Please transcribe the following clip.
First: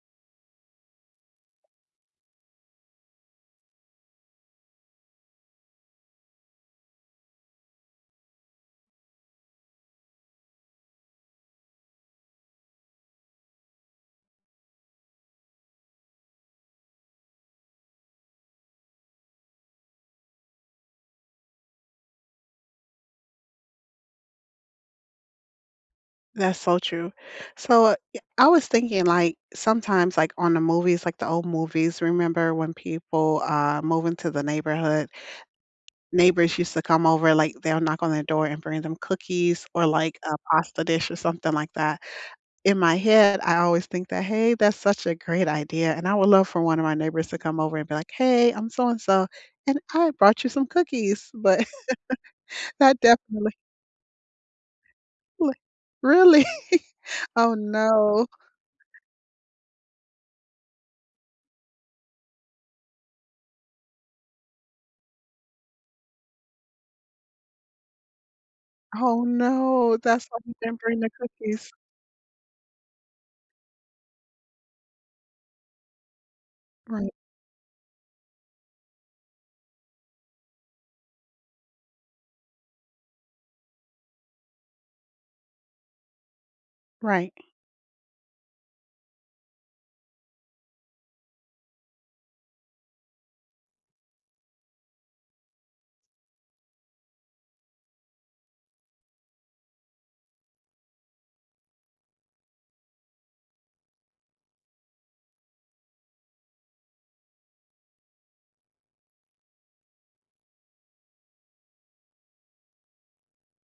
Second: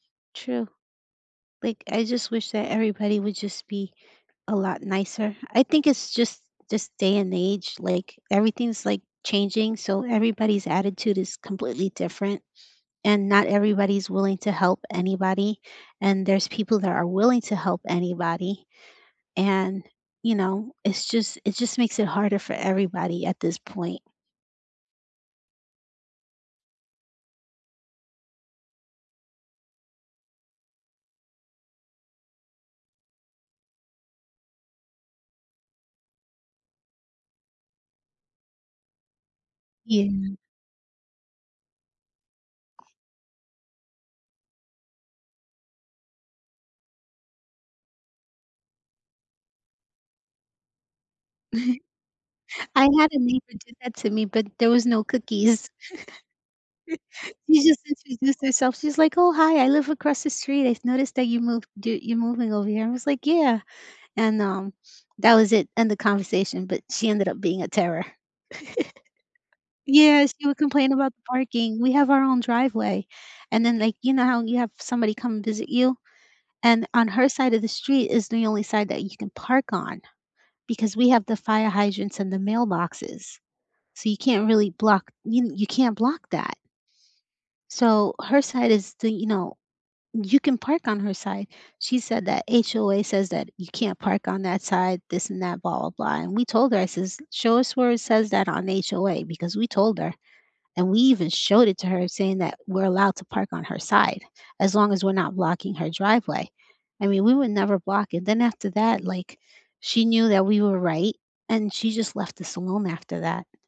True. Like, I just wish that everybody would just be a lot nicer. I think it's just just day and age, like, everything's, like, changing, so everybody's attitude is completely different, and not everybody's willing to help anybody and there's people that are willing to help anybody, and, you know, it's just it just makes it harder for everybody at this point. That's so true. So, I yeah, I was thinking, like, sometimes, like, on the movies, like the old movies, remember when people, uh, move into the neighborhood, neighbors used to come over, like, they'll knock on their door and bring them cookies or like Yeah. a pasta dish or something like that. In my head, I always think that, "Hey, that's such a great idea," and I would love for one of my neighbors to come over and be like, "Hey, I'm so and so and I brought you some cookies." But, I that had a neighbor definitely do that to me, but there was no Li cookies. Really? Oh She just no. introduced herself, she's like, "Oh, hi, I live across the street, I've noticed that you move d you're moving over here." I was like, "Yeah," and, um, that was it, end of conversation, but she ended up being a terror. Oh, no. That's Yes, why she she would didn't complain bring the about cookies. parking. We have our own driveway, and then, like, you know how you have somebody come visit you? And on Right. her side of the street is the only side that you can park on because we have the fire hydrants and the mailboxes, so, you can't really block you n you can't block that. Right. So, her side is the, you know you can park on her side. She said that HOA says that, "You can't park on that side, this and that, blah blah blah." And we told her, I says, "Show us where it says that on HOA," because we told her, and we even showed it to her saying that we're allowed to park on her side as long as we're not blocking her driveway. I mean, we would never block it. Then after that, like, she knew that we were right and she just left us alone after that.